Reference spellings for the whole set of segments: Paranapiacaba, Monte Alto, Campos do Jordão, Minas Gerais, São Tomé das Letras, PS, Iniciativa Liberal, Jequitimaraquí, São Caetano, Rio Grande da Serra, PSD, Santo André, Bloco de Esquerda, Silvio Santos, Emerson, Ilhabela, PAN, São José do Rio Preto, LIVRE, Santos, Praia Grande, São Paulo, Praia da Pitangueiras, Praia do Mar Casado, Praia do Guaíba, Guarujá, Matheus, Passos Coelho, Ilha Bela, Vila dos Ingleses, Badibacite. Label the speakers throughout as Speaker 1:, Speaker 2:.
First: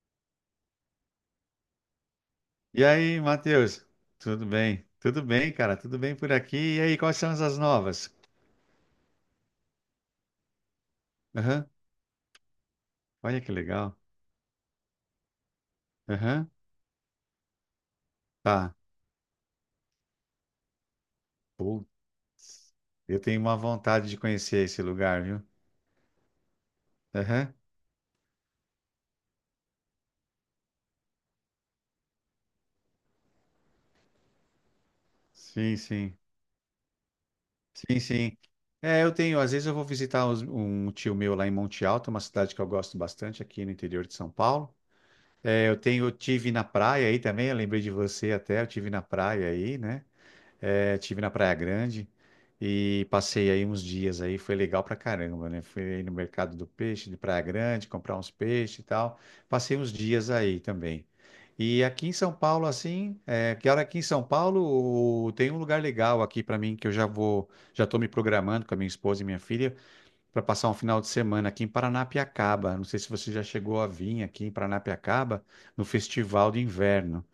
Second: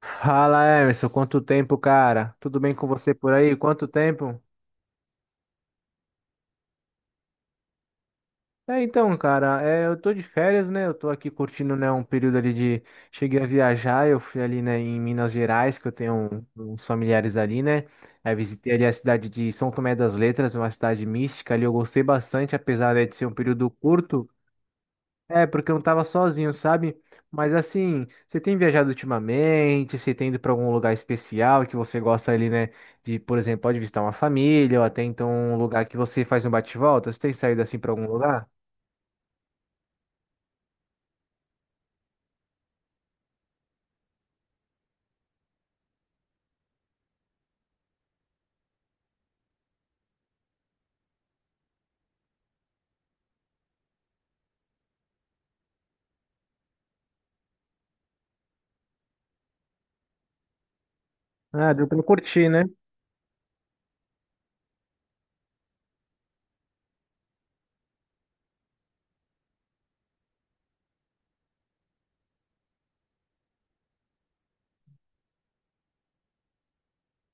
Speaker 1: Fala, Emerson, quanto tempo, cara? Tudo bem
Speaker 2: E
Speaker 1: com você
Speaker 2: aí,
Speaker 1: por aí?
Speaker 2: Matheus?
Speaker 1: Quanto tempo?
Speaker 2: Tudo bem? Tudo bem, cara? Tudo bem por aqui? E aí, quais são as novas?
Speaker 1: Então, cara, eu tô de férias, né? Eu tô aqui
Speaker 2: Aham.
Speaker 1: curtindo, né, um período ali de...
Speaker 2: Olha
Speaker 1: Cheguei a
Speaker 2: que legal.
Speaker 1: viajar, eu fui ali, né, em Minas Gerais, que eu tenho
Speaker 2: Aham.
Speaker 1: uns familiares ali, né? Aí visitei
Speaker 2: Tá.
Speaker 1: ali a cidade de São Tomé das Letras, uma cidade mística ali, eu
Speaker 2: Putz.
Speaker 1: gostei bastante, apesar, né, de
Speaker 2: Eu
Speaker 1: ser um
Speaker 2: tenho uma
Speaker 1: período
Speaker 2: vontade de
Speaker 1: curto.
Speaker 2: conhecer esse lugar, viu?
Speaker 1: É, porque eu não tava sozinho, sabe? Mas
Speaker 2: Aham.
Speaker 1: assim, você tem viajado ultimamente? Você tem ido pra algum lugar especial que você gosta ali, né? De, por exemplo, pode visitar uma família ou até então um
Speaker 2: Sim,
Speaker 1: lugar que
Speaker 2: sim.
Speaker 1: você faz um bate-volta? Você tem saído assim pra
Speaker 2: Sim,
Speaker 1: algum
Speaker 2: sim.
Speaker 1: lugar?
Speaker 2: É, eu tenho. Às vezes eu vou visitar um tio meu lá em Monte Alto, uma cidade que eu gosto bastante aqui no interior de São Paulo. É, eu tenho, eu tive na praia aí também, eu lembrei de você até, eu tive na praia aí, né? É, tive na Praia Grande e passei aí uns dias aí, foi legal pra caramba, né? Fui aí no mercado do peixe de Praia Grande, comprar uns peixes e tal. Passei uns dias aí também.
Speaker 1: Ah,
Speaker 2: E
Speaker 1: deu pra
Speaker 2: aqui em São
Speaker 1: curtir, né?
Speaker 2: Paulo, assim, é, que hora aqui em São Paulo tem um lugar legal aqui pra mim que eu já vou, já tô me programando com a minha esposa e minha filha para passar um final de semana aqui em Paranapiacaba. Não sei se você já chegou a vir aqui em Paranapiacaba no Festival de Inverno.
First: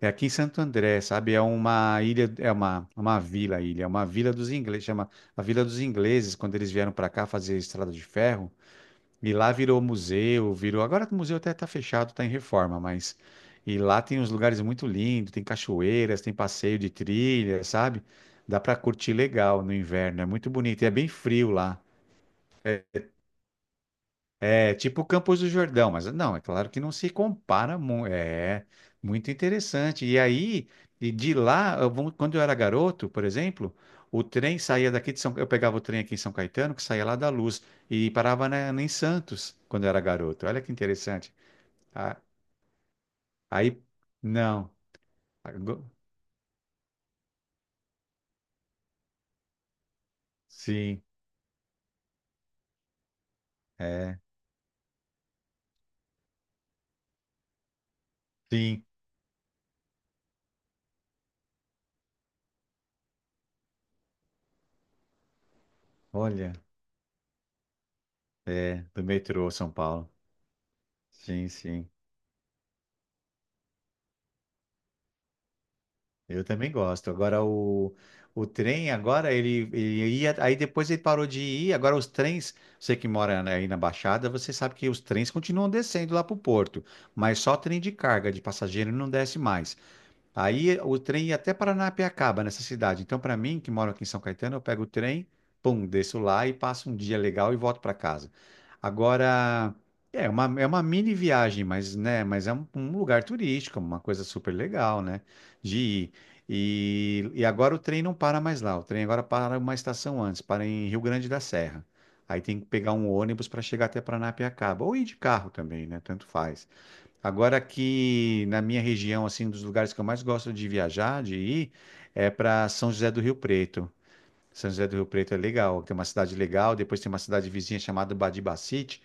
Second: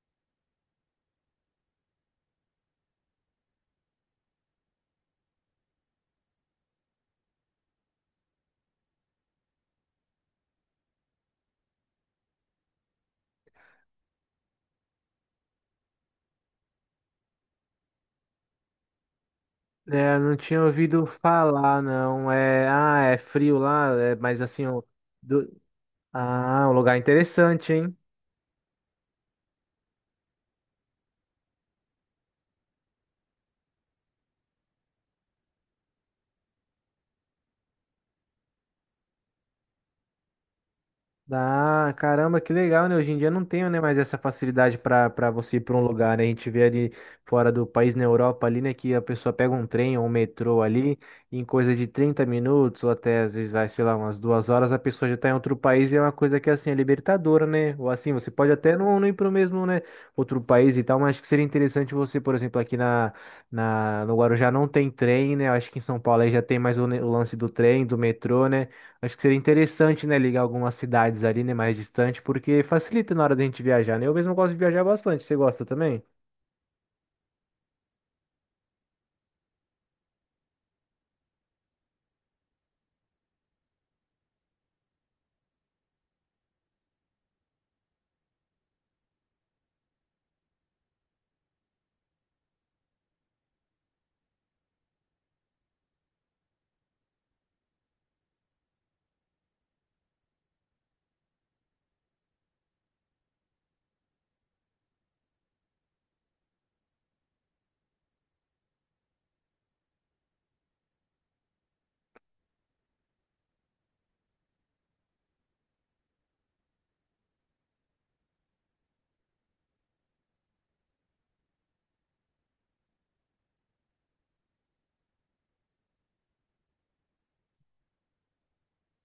Speaker 2: É aqui em Santo André, sabe? É uma ilha, é uma vila, ilha, é uma vila dos ingleses, chama a Vila dos Ingleses, quando eles vieram para cá fazer estrada de ferro. E lá virou museu, virou. Agora o museu até está fechado, está em reforma, mas. E lá tem uns lugares muito lindos, tem cachoeiras, tem passeio de trilha, sabe? Dá para curtir legal no
Speaker 1: É,
Speaker 2: inverno, é
Speaker 1: não
Speaker 2: muito
Speaker 1: tinha
Speaker 2: bonito e é
Speaker 1: ouvido
Speaker 2: bem frio lá.
Speaker 1: falar, não. É, ah, é frio lá, é, mas assim,
Speaker 2: É tipo Campos
Speaker 1: do-
Speaker 2: do Jordão, mas não, é claro
Speaker 1: um
Speaker 2: que não
Speaker 1: lugar
Speaker 2: se
Speaker 1: interessante,
Speaker 2: compara.
Speaker 1: hein?
Speaker 2: É muito interessante. E aí, e de lá, quando eu era garoto, por exemplo, o trem saía daqui de São, eu pegava o trem aqui em São Caetano, que saía lá da Luz e parava em Santos quando eu era garoto. Olha que interessante.
Speaker 1: Ah,
Speaker 2: Ah.
Speaker 1: caramba, que legal, né? Hoje em dia não tenho, né,
Speaker 2: Aí,
Speaker 1: mais essa
Speaker 2: não.
Speaker 1: facilidade para você ir para um
Speaker 2: Ago-
Speaker 1: lugar, né? A gente vê ali fora do país, na Europa ali, né, que a pessoa pega um trem ou um metrô ali,
Speaker 2: sim,
Speaker 1: e em coisa de 30 minutos ou até às vezes vai, sei lá,
Speaker 2: é,
Speaker 1: umas 2 horas, a pessoa já tá em outro país e é uma coisa que assim é libertadora, né? Ou assim, você pode até
Speaker 2: sim.
Speaker 1: não ir para o mesmo, né, outro país e tal, mas acho que seria interessante você, por exemplo, aqui na No Guarujá não tem trem, né? Eu acho que em São Paulo aí já
Speaker 2: Olha,
Speaker 1: tem mais o lance do trem, do metrô, né?
Speaker 2: é do
Speaker 1: Acho que seria
Speaker 2: metrô São
Speaker 1: interessante,
Speaker 2: Paulo.
Speaker 1: né, ligar algumas cidades ali,
Speaker 2: Sim,
Speaker 1: né, mais
Speaker 2: sim.
Speaker 1: distante, porque facilita na hora da gente viajar, né? Eu mesmo gosto de viajar bastante. Você gosta também?
Speaker 2: Eu também gosto. Agora o trem, agora ele ia, aí depois ele parou de ir. Agora os trens, você que mora aí na Baixada, você sabe que os trens continuam descendo lá para o porto, mas só trem de carga, de passageiro não desce mais. Aí o trem ia até Paranapiacaba, nessa cidade. Então, para mim, que moro aqui em São Caetano, eu pego o trem, pum, desço lá e passo um dia legal e volto para casa. Agora, é uma mini viagem, mas, né, mas é um lugar turístico, uma coisa super legal, né, de ir. E agora o trem não para mais lá. O trem agora para uma estação antes, para em Rio Grande da Serra. Aí tem que pegar um ônibus para chegar até Paranapiacaba, ou ir de carro também, né, tanto faz. Agora aqui na minha região, assim, um dos lugares que eu mais gosto de viajar, de ir, é para São José do Rio Preto. São José do Rio Preto é legal, tem uma cidade legal, depois tem uma cidade vizinha chamada Badibacite,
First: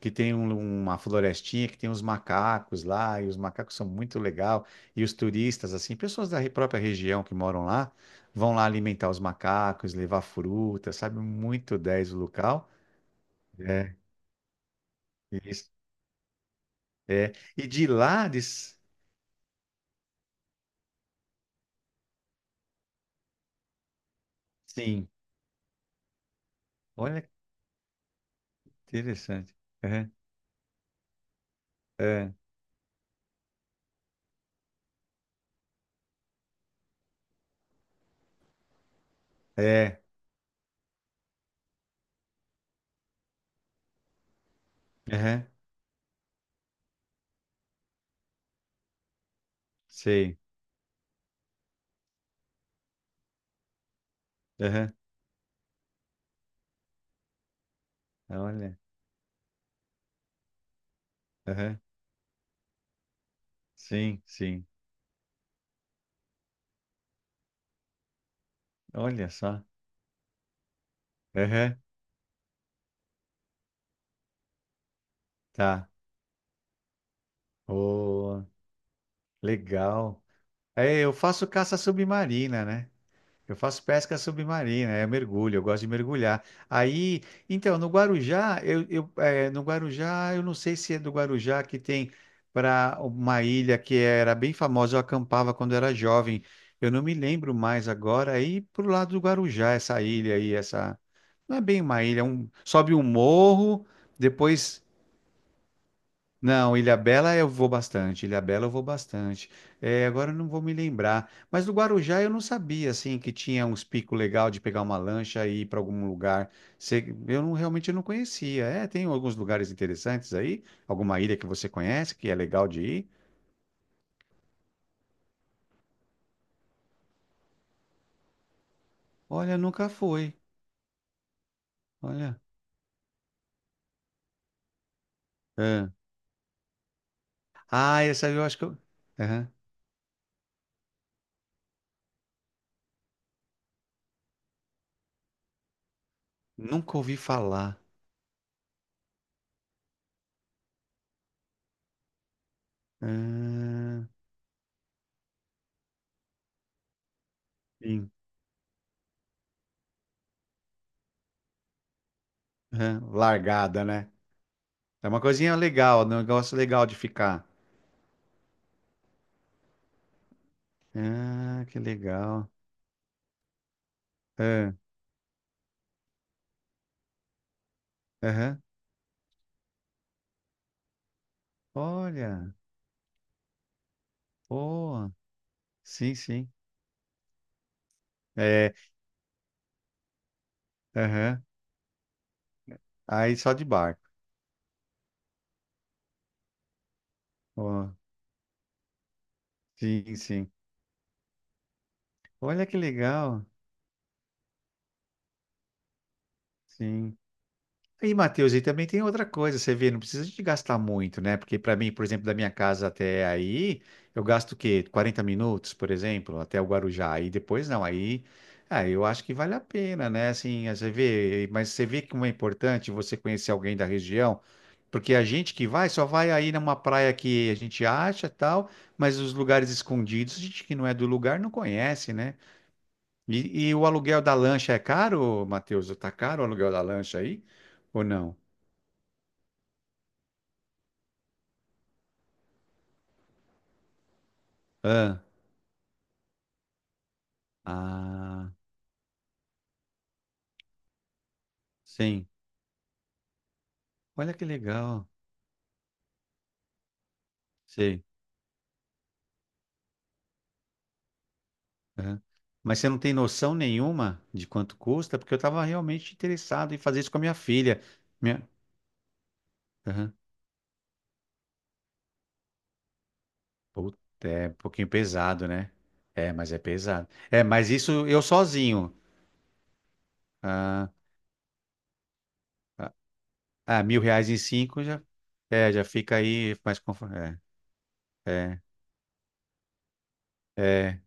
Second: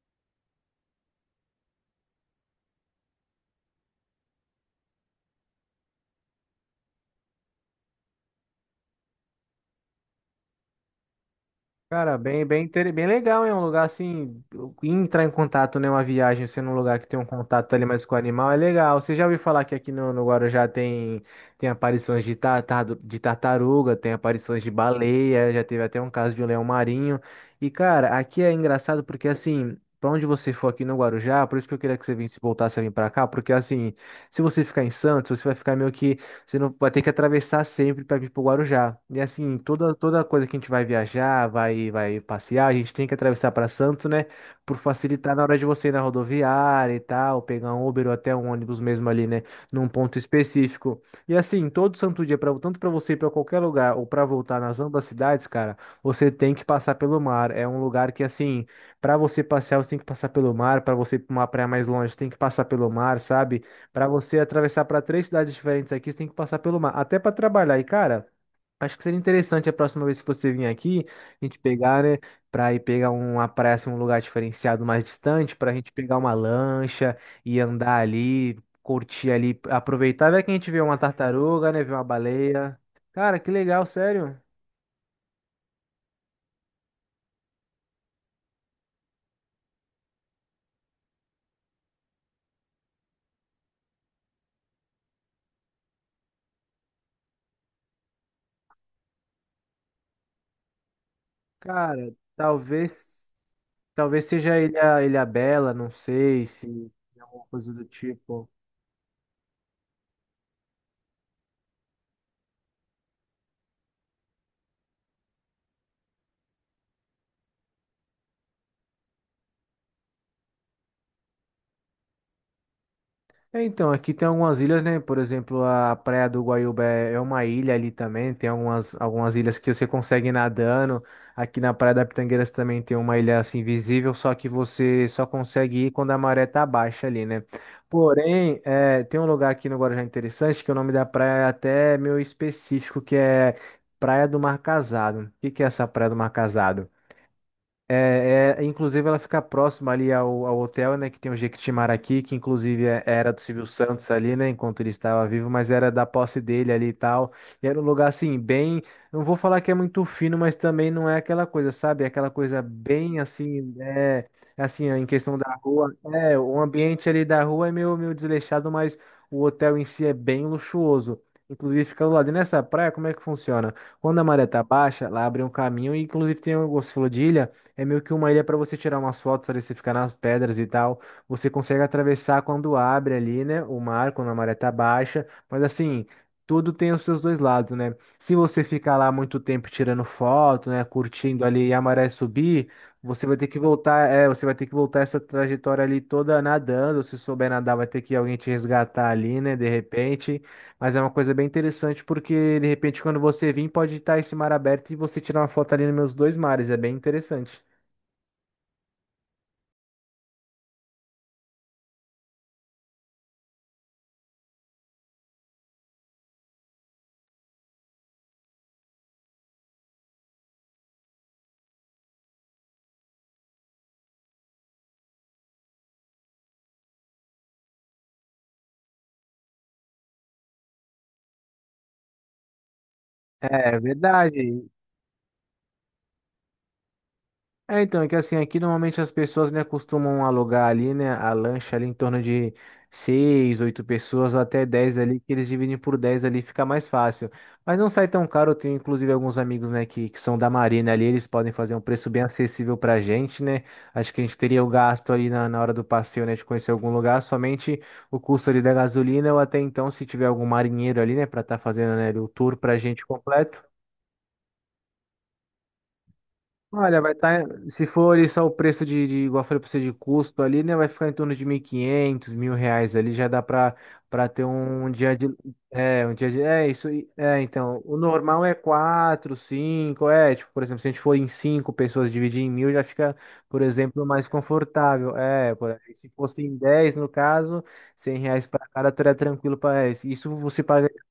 Speaker 2: que tem uma florestinha, que tem uns macacos lá, e os macacos são muito legal, e os turistas, assim, pessoas própria região que moram lá, vão lá alimentar os macacos, levar fruta, sabe? Muito 10
Speaker 1: Cara,
Speaker 2: o local.
Speaker 1: bem legal, é um lugar
Speaker 2: É,
Speaker 1: assim, entrar em
Speaker 2: isso.
Speaker 1: contato, né, uma viagem, sendo um lugar que tem um
Speaker 2: É. E
Speaker 1: contato ali
Speaker 2: de
Speaker 1: mais com o
Speaker 2: lá, de...
Speaker 1: animal, é legal. Você já ouviu falar que aqui no Guarujá tem aparições de tartaruga, tem aparições de
Speaker 2: sim.
Speaker 1: baleia, já teve até um caso de um leão marinho.
Speaker 2: Olha.
Speaker 1: E, cara, aqui é engraçado porque,
Speaker 2: Interessante.
Speaker 1: assim, pra
Speaker 2: Aham,
Speaker 1: onde você for aqui no Guarujá, por isso que eu queria que você
Speaker 2: aham.
Speaker 1: visse, voltasse a vir pra cá, porque, assim, se você ficar em Santos, você vai ficar meio que você não vai ter que atravessar sempre para vir para o Guarujá. E assim,
Speaker 2: É,
Speaker 1: toda coisa que a gente vai viajar, vai passear, a gente tem que atravessar para Santos, né? Por facilitar na
Speaker 2: aham,
Speaker 1: hora de você ir na rodoviária e tal, pegar um Uber ou até um ônibus mesmo ali, né? Num ponto
Speaker 2: sei.
Speaker 1: específico. E assim, todo santo dia, pra, tanto para você ir para qualquer lugar ou para voltar nas
Speaker 2: Aham.
Speaker 1: ambas cidades, cara, você tem que passar pelo mar. É um lugar que, assim,
Speaker 2: Olha,
Speaker 1: para você passear, você tem que passar pelo mar. Para você ir para uma praia
Speaker 2: aham.
Speaker 1: mais longe, você tem que passar pelo mar, sabe? Para
Speaker 2: Sim,
Speaker 1: você
Speaker 2: sim.
Speaker 1: atravessar para três cidades diferentes aqui, você tem que passar pelo mar, até para trabalhar. E, cara, acho que seria
Speaker 2: Olha só.
Speaker 1: interessante a próxima vez que você vir aqui, a gente
Speaker 2: Aham.
Speaker 1: pegar, né, para ir pegar uma praia, assim, um lugar diferenciado mais distante, para a
Speaker 2: Tá.
Speaker 1: gente pegar uma lancha e andar
Speaker 2: Oh,
Speaker 1: ali, curtir ali,
Speaker 2: legal.
Speaker 1: aproveitar, vai que a gente vê uma
Speaker 2: É, eu faço
Speaker 1: tartaruga,
Speaker 2: caça
Speaker 1: né, vê uma
Speaker 2: submarina,
Speaker 1: baleia.
Speaker 2: né?
Speaker 1: Cara, que
Speaker 2: Eu faço
Speaker 1: legal,
Speaker 2: pesca
Speaker 1: sério.
Speaker 2: submarina, é mergulho, eu gosto de mergulhar. Aí, então, no Guarujá, eu, eh, no Guarujá, eu não sei se é do Guarujá que tem para uma ilha que era bem famosa, eu acampava quando era jovem. Eu não me lembro mais agora. Aí, pro lado do Guarujá, essa ilha aí, essa. Não é bem
Speaker 1: Cara,
Speaker 2: uma ilha, é um... sobe um
Speaker 1: talvez,
Speaker 2: morro,
Speaker 1: talvez seja
Speaker 2: depois
Speaker 1: Ilha Bela, não sei
Speaker 2: não,
Speaker 1: se é
Speaker 2: Ilhabela
Speaker 1: alguma
Speaker 2: eu vou
Speaker 1: coisa do
Speaker 2: bastante,
Speaker 1: tipo.
Speaker 2: Ilhabela eu vou bastante. É, agora eu não vou me lembrar, mas do Guarujá eu não sabia assim que tinha uns picos legal de pegar uma lancha e ir para algum lugar. Eu não, realmente eu não conhecia. É, tem alguns lugares interessantes aí, alguma ilha que você conhece que é legal de ir?
Speaker 1: É, então, aqui tem algumas ilhas, né? Por exemplo, a Praia do Guaíba é uma ilha ali também. Tem algumas
Speaker 2: Olha,
Speaker 1: ilhas que você
Speaker 2: nunca
Speaker 1: consegue ir
Speaker 2: foi.
Speaker 1: nadando. Aqui na Praia da
Speaker 2: Olha.
Speaker 1: Pitangueiras também tem uma ilha assim visível, só que você só consegue ir
Speaker 2: É.
Speaker 1: quando a maré tá baixa ali, né?
Speaker 2: Ah, essa eu acho
Speaker 1: Porém,
Speaker 2: que eu,
Speaker 1: é, tem um lugar
Speaker 2: aham,
Speaker 1: aqui no Guarujá interessante que o nome da praia é até meio específico, que é Praia do Mar Casado. O que que é essa Praia do Mar Casado?
Speaker 2: nunca ouvi falar.
Speaker 1: Inclusive ela fica próxima ali ao hotel, né, que tem o Jequitimaraquí, que inclusive é, era do Silvio
Speaker 2: Ah,
Speaker 1: Santos ali, né, enquanto ele estava vivo, mas era da posse dele ali e tal. E era um lugar
Speaker 2: sim.
Speaker 1: assim, bem, não vou falar que é muito fino, mas também não é aquela coisa, sabe? É aquela coisa
Speaker 2: Aham.
Speaker 1: bem assim,
Speaker 2: Largada, né?
Speaker 1: é, assim, em
Speaker 2: É uma
Speaker 1: questão da
Speaker 2: coisinha
Speaker 1: rua,
Speaker 2: legal, um
Speaker 1: é,
Speaker 2: negócio
Speaker 1: o
Speaker 2: legal de
Speaker 1: ambiente ali da
Speaker 2: ficar.
Speaker 1: rua é meio, meio desleixado, mas o hotel em si é bem luxuoso.
Speaker 2: Ah, que
Speaker 1: Inclusive fica do lado. E
Speaker 2: legal.
Speaker 1: nessa praia, como é que funciona? Quando a maré tá
Speaker 2: Ah,
Speaker 1: baixa, lá abre um caminho e inclusive tem um, você falou de ilha, é meio que uma ilha para
Speaker 2: aham.
Speaker 1: você tirar umas fotos ali, você ficar nas pedras e tal. Você consegue atravessar
Speaker 2: Olha,
Speaker 1: quando abre ali, né? O mar, quando a maré tá
Speaker 2: boa.
Speaker 1: baixa. Mas assim,
Speaker 2: Sim, sim.
Speaker 1: tudo tem os seus dois lados, né? Se você
Speaker 2: É,
Speaker 1: ficar lá muito tempo tirando foto, né?
Speaker 2: aham.
Speaker 1: Curtindo ali e a maré subir, você vai
Speaker 2: Aí
Speaker 1: ter
Speaker 2: só
Speaker 1: que
Speaker 2: de
Speaker 1: voltar,
Speaker 2: barco.
Speaker 1: é, você vai ter que voltar essa trajetória ali toda nadando. Se souber nadar, vai
Speaker 2: Ó,
Speaker 1: ter que alguém te resgatar ali, né? De
Speaker 2: sim,
Speaker 1: repente.
Speaker 2: sim.
Speaker 1: Mas é uma coisa bem interessante porque, de
Speaker 2: Olha que
Speaker 1: repente, quando
Speaker 2: legal.
Speaker 1: você vir, pode estar esse mar aberto e você tirar uma foto ali nos meus dois mares. É bem
Speaker 2: Sim.
Speaker 1: interessante.
Speaker 2: E, Matheus, e também tem outra coisa, você vê, não precisa de gastar muito, né? Porque para mim, por exemplo, da minha casa até aí, eu gasto o quê? 40 minutos, por exemplo, até o Guarujá. Aí depois não, aí, ah, eu acho que vale a pena, né? Assim, você vê, mas você vê como é importante você conhecer alguém da região, porque a gente que vai só vai aí numa praia que a gente acha, tal, mas os lugares escondidos, a gente que não é do lugar não conhece, né? E,
Speaker 1: É
Speaker 2: e o aluguel da
Speaker 1: verdade.
Speaker 2: lancha é caro, Matheus? Tá caro o aluguel da lancha aí?
Speaker 1: É, então,
Speaker 2: Ou
Speaker 1: é que assim,
Speaker 2: não?
Speaker 1: aqui normalmente as pessoas, né, costumam alugar ali, né, a lancha ali em torno de 6, 8 pessoas, até 10 ali,
Speaker 2: Ah,
Speaker 1: que eles dividem por 10 ali, fica mais fácil. Mas não sai tão caro, eu
Speaker 2: ah,
Speaker 1: tenho inclusive alguns amigos, né, que são da Marina ali, eles podem fazer um preço bem
Speaker 2: sim.
Speaker 1: acessível pra gente, né? Acho que a gente
Speaker 2: Olha que
Speaker 1: teria o gasto
Speaker 2: legal.
Speaker 1: ali na hora do passeio, né, de conhecer algum lugar, somente
Speaker 2: Sei.
Speaker 1: o custo ali da gasolina, ou até então, se tiver algum marinheiro ali, né, pra estar fazendo, né,
Speaker 2: Aham.
Speaker 1: o tour pra
Speaker 2: Mas você não
Speaker 1: gente
Speaker 2: tem noção
Speaker 1: completo.
Speaker 2: nenhuma de quanto custa? Porque eu estava realmente interessado em
Speaker 1: Olha,
Speaker 2: fazer
Speaker 1: vai
Speaker 2: isso com a minha
Speaker 1: estar, se
Speaker 2: filha.
Speaker 1: for ali só o
Speaker 2: Minha...
Speaker 1: preço de igual eu falei pra você, de
Speaker 2: aham.
Speaker 1: custo ali, né, vai ficar em torno de 1.500 mil reais ali, já dá pra,
Speaker 2: Puta,
Speaker 1: pra ter
Speaker 2: é um
Speaker 1: um
Speaker 2: pouquinho
Speaker 1: dia de,
Speaker 2: pesado, né?
Speaker 1: é, um dia
Speaker 2: É,
Speaker 1: de,
Speaker 2: mas é
Speaker 1: é, isso, aí,
Speaker 2: pesado.
Speaker 1: é,
Speaker 2: É, mas
Speaker 1: então, o
Speaker 2: isso eu
Speaker 1: normal é
Speaker 2: sozinho.
Speaker 1: quatro, cinco, é, tipo, por exemplo, se a
Speaker 2: Ah,
Speaker 1: gente for em 5 pessoas dividir em 1.000, já
Speaker 2: ah,
Speaker 1: fica, por
Speaker 2: ah, mil
Speaker 1: exemplo, mais
Speaker 2: reais em cinco já,
Speaker 1: confortável, é, por,
Speaker 2: é, já
Speaker 1: aí, se
Speaker 2: fica
Speaker 1: fosse em
Speaker 2: aí mais
Speaker 1: 10, no
Speaker 2: confortável.
Speaker 1: caso, 100 reais
Speaker 2: É,
Speaker 1: pra cada, teria tranquilo pra, é, isso você
Speaker 2: é,
Speaker 1: paga
Speaker 2: é,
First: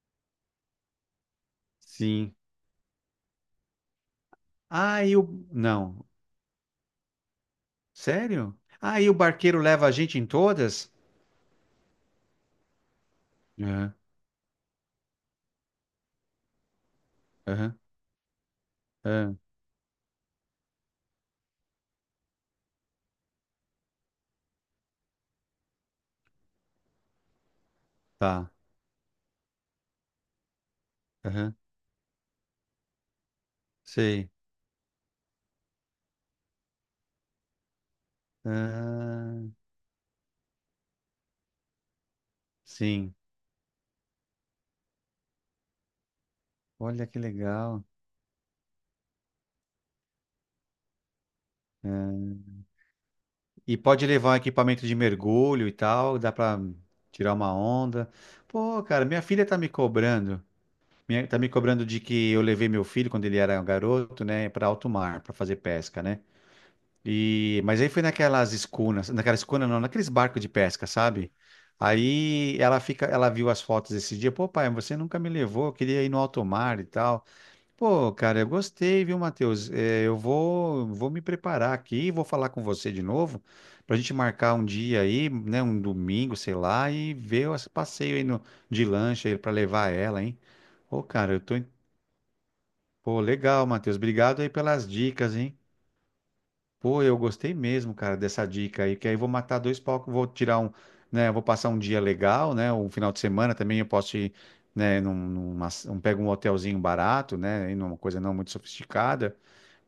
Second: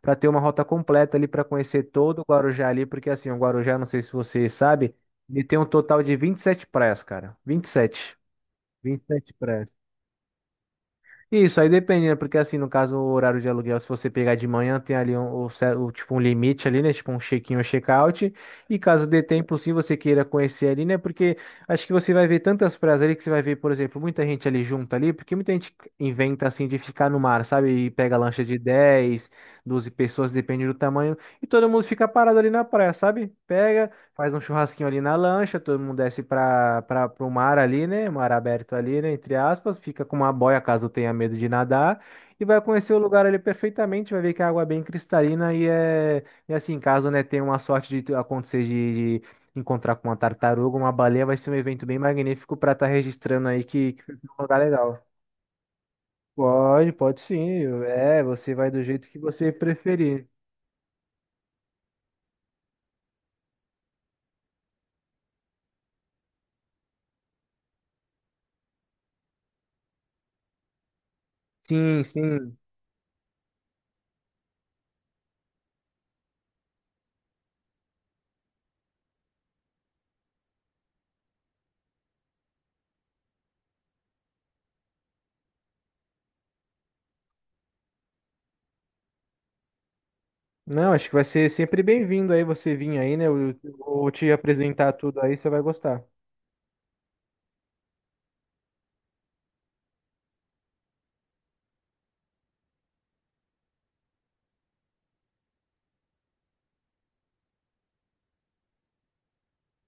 Speaker 1: para ter uma rota completa ali para conhecer todo o
Speaker 2: sim.
Speaker 1: Guarujá ali, porque assim, o Guarujá, não sei se você sabe,
Speaker 2: Ah, e o.
Speaker 1: ele tem um total
Speaker 2: Não.
Speaker 1: de 27 praias, cara. Vinte e sete,
Speaker 2: Sério? Ah,
Speaker 1: vinte e
Speaker 2: e o
Speaker 1: sete
Speaker 2: barqueiro
Speaker 1: praias.
Speaker 2: leva a gente em todas?
Speaker 1: Isso, aí dependendo, porque assim, no caso, o horário de aluguel, se
Speaker 2: Aham,
Speaker 1: você pegar de manhã, tem ali um, o tipo, um limite ali, né? Tipo um check-in ou
Speaker 2: aham.
Speaker 1: check-out. E caso dê
Speaker 2: Ah,
Speaker 1: tempo, sim, você queira conhecer ali, né? Porque acho que você vai ver tantas praias ali que você vai ver, por exemplo, muita gente ali junta ali, porque muita gente inventa assim de ficar no mar, sabe? E pega lancha
Speaker 2: tá.
Speaker 1: de 10, 12 pessoas, depende do tamanho, e
Speaker 2: Aham,
Speaker 1: todo mundo fica parado ali na praia, sabe? Pega.
Speaker 2: sei.
Speaker 1: Faz um churrasquinho ali na lancha, todo mundo desce para o mar ali, né? Mar aberto ali, né? Entre
Speaker 2: Ah,
Speaker 1: aspas, fica com uma boia caso tenha medo de nadar e vai conhecer o
Speaker 2: sim.
Speaker 1: lugar ali perfeitamente, vai ver que a água é bem cristalina e assim,
Speaker 2: Olha
Speaker 1: caso,
Speaker 2: que
Speaker 1: né, tenha uma
Speaker 2: legal.
Speaker 1: sorte acontecer de encontrar com uma tartaruga, uma baleia, vai ser um evento bem
Speaker 2: Ah,
Speaker 1: magnífico para estar registrando aí
Speaker 2: e
Speaker 1: que
Speaker 2: pode
Speaker 1: foi
Speaker 2: levar um
Speaker 1: um lugar
Speaker 2: equipamento de
Speaker 1: legal.
Speaker 2: mergulho e tal, dá pra
Speaker 1: Pode, pode
Speaker 2: tirar uma
Speaker 1: sim.
Speaker 2: onda.
Speaker 1: É, você vai do
Speaker 2: Pô, cara,
Speaker 1: jeito que
Speaker 2: minha filha
Speaker 1: você
Speaker 2: tá me
Speaker 1: preferir.
Speaker 2: cobrando. Tá me cobrando de que eu levei meu filho quando ele era um garoto, né, pra alto mar, pra fazer pesca, né? E mas aí foi naquelas escunas, naquela escuna não, naqueles barcos de pesca, sabe?
Speaker 1: Sim,
Speaker 2: Aí
Speaker 1: sim.
Speaker 2: ela fica, ela viu as fotos esse dia, pô, pai, você nunca me levou, eu queria ir no alto mar e tal. Pô, cara, eu gostei, viu, Matheus? É, eu vou me preparar aqui, vou falar com você de novo, pra gente marcar um dia aí, né, um domingo, sei lá, e ver esse passeio aí no, de lancha aí pra levar ela, hein?
Speaker 1: Não,
Speaker 2: Ô,
Speaker 1: acho que vai
Speaker 2: cara,
Speaker 1: ser sempre bem-vindo aí você vir aí,
Speaker 2: pô,
Speaker 1: né? Eu
Speaker 2: legal,
Speaker 1: eu
Speaker 2: Matheus.
Speaker 1: vou te
Speaker 2: Obrigado aí pelas
Speaker 1: apresentar tudo
Speaker 2: dicas,
Speaker 1: aí, você
Speaker 2: hein?
Speaker 1: vai gostar.
Speaker 2: Pô, eu gostei mesmo, cara, dessa dica aí, que aí eu vou matar dois palcos, vou tirar um, né, vou passar um dia legal, né, um final de semana também eu posso ir, né, pego um hotelzinho barato, né, e numa coisa não muito sofisticada.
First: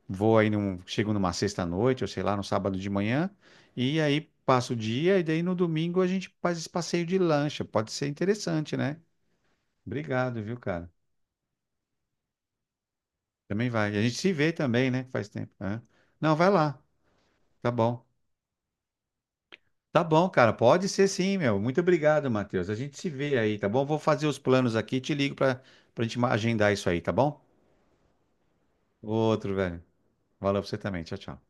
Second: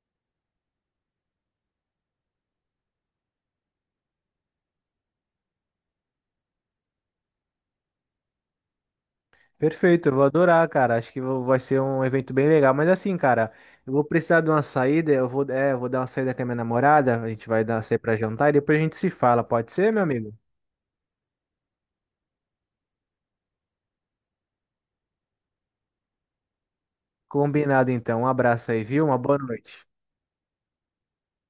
Speaker 2: Vou aí chego numa sexta-noite, ou sei lá, no sábado de manhã, e aí passo o dia, e daí no domingo a gente faz esse passeio de lancha. Pode ser interessante, né?
Speaker 1: Perfeito, eu vou
Speaker 2: Obrigado, viu,
Speaker 1: adorar,
Speaker 2: cara?
Speaker 1: cara. Acho que vai ser um evento bem legal. Mas assim, cara,
Speaker 2: Também
Speaker 1: eu
Speaker 2: vai. E a
Speaker 1: vou
Speaker 2: gente se
Speaker 1: precisar de
Speaker 2: vê
Speaker 1: uma
Speaker 2: também, né?
Speaker 1: saída. Eu
Speaker 2: Faz
Speaker 1: vou,
Speaker 2: tempo,
Speaker 1: é, eu
Speaker 2: né?
Speaker 1: vou dar uma saída
Speaker 2: Não,
Speaker 1: com a
Speaker 2: vai
Speaker 1: minha
Speaker 2: lá.
Speaker 1: namorada. A gente vai
Speaker 2: Tá
Speaker 1: dar sair
Speaker 2: bom.
Speaker 1: pra jantar e depois a gente se fala. Pode ser, meu
Speaker 2: Tá bom,
Speaker 1: amigo?
Speaker 2: cara. Pode ser sim, meu. Muito obrigado, Matheus. A gente se vê aí, tá bom? Vou fazer os planos aqui e te ligo pra, gente agendar isso aí, tá bom?
Speaker 1: Combinado, então. Um abraço aí, viu? Uma boa
Speaker 2: Outro, velho.
Speaker 1: noite.
Speaker 2: Valeu pra você também. Tchau, tchau.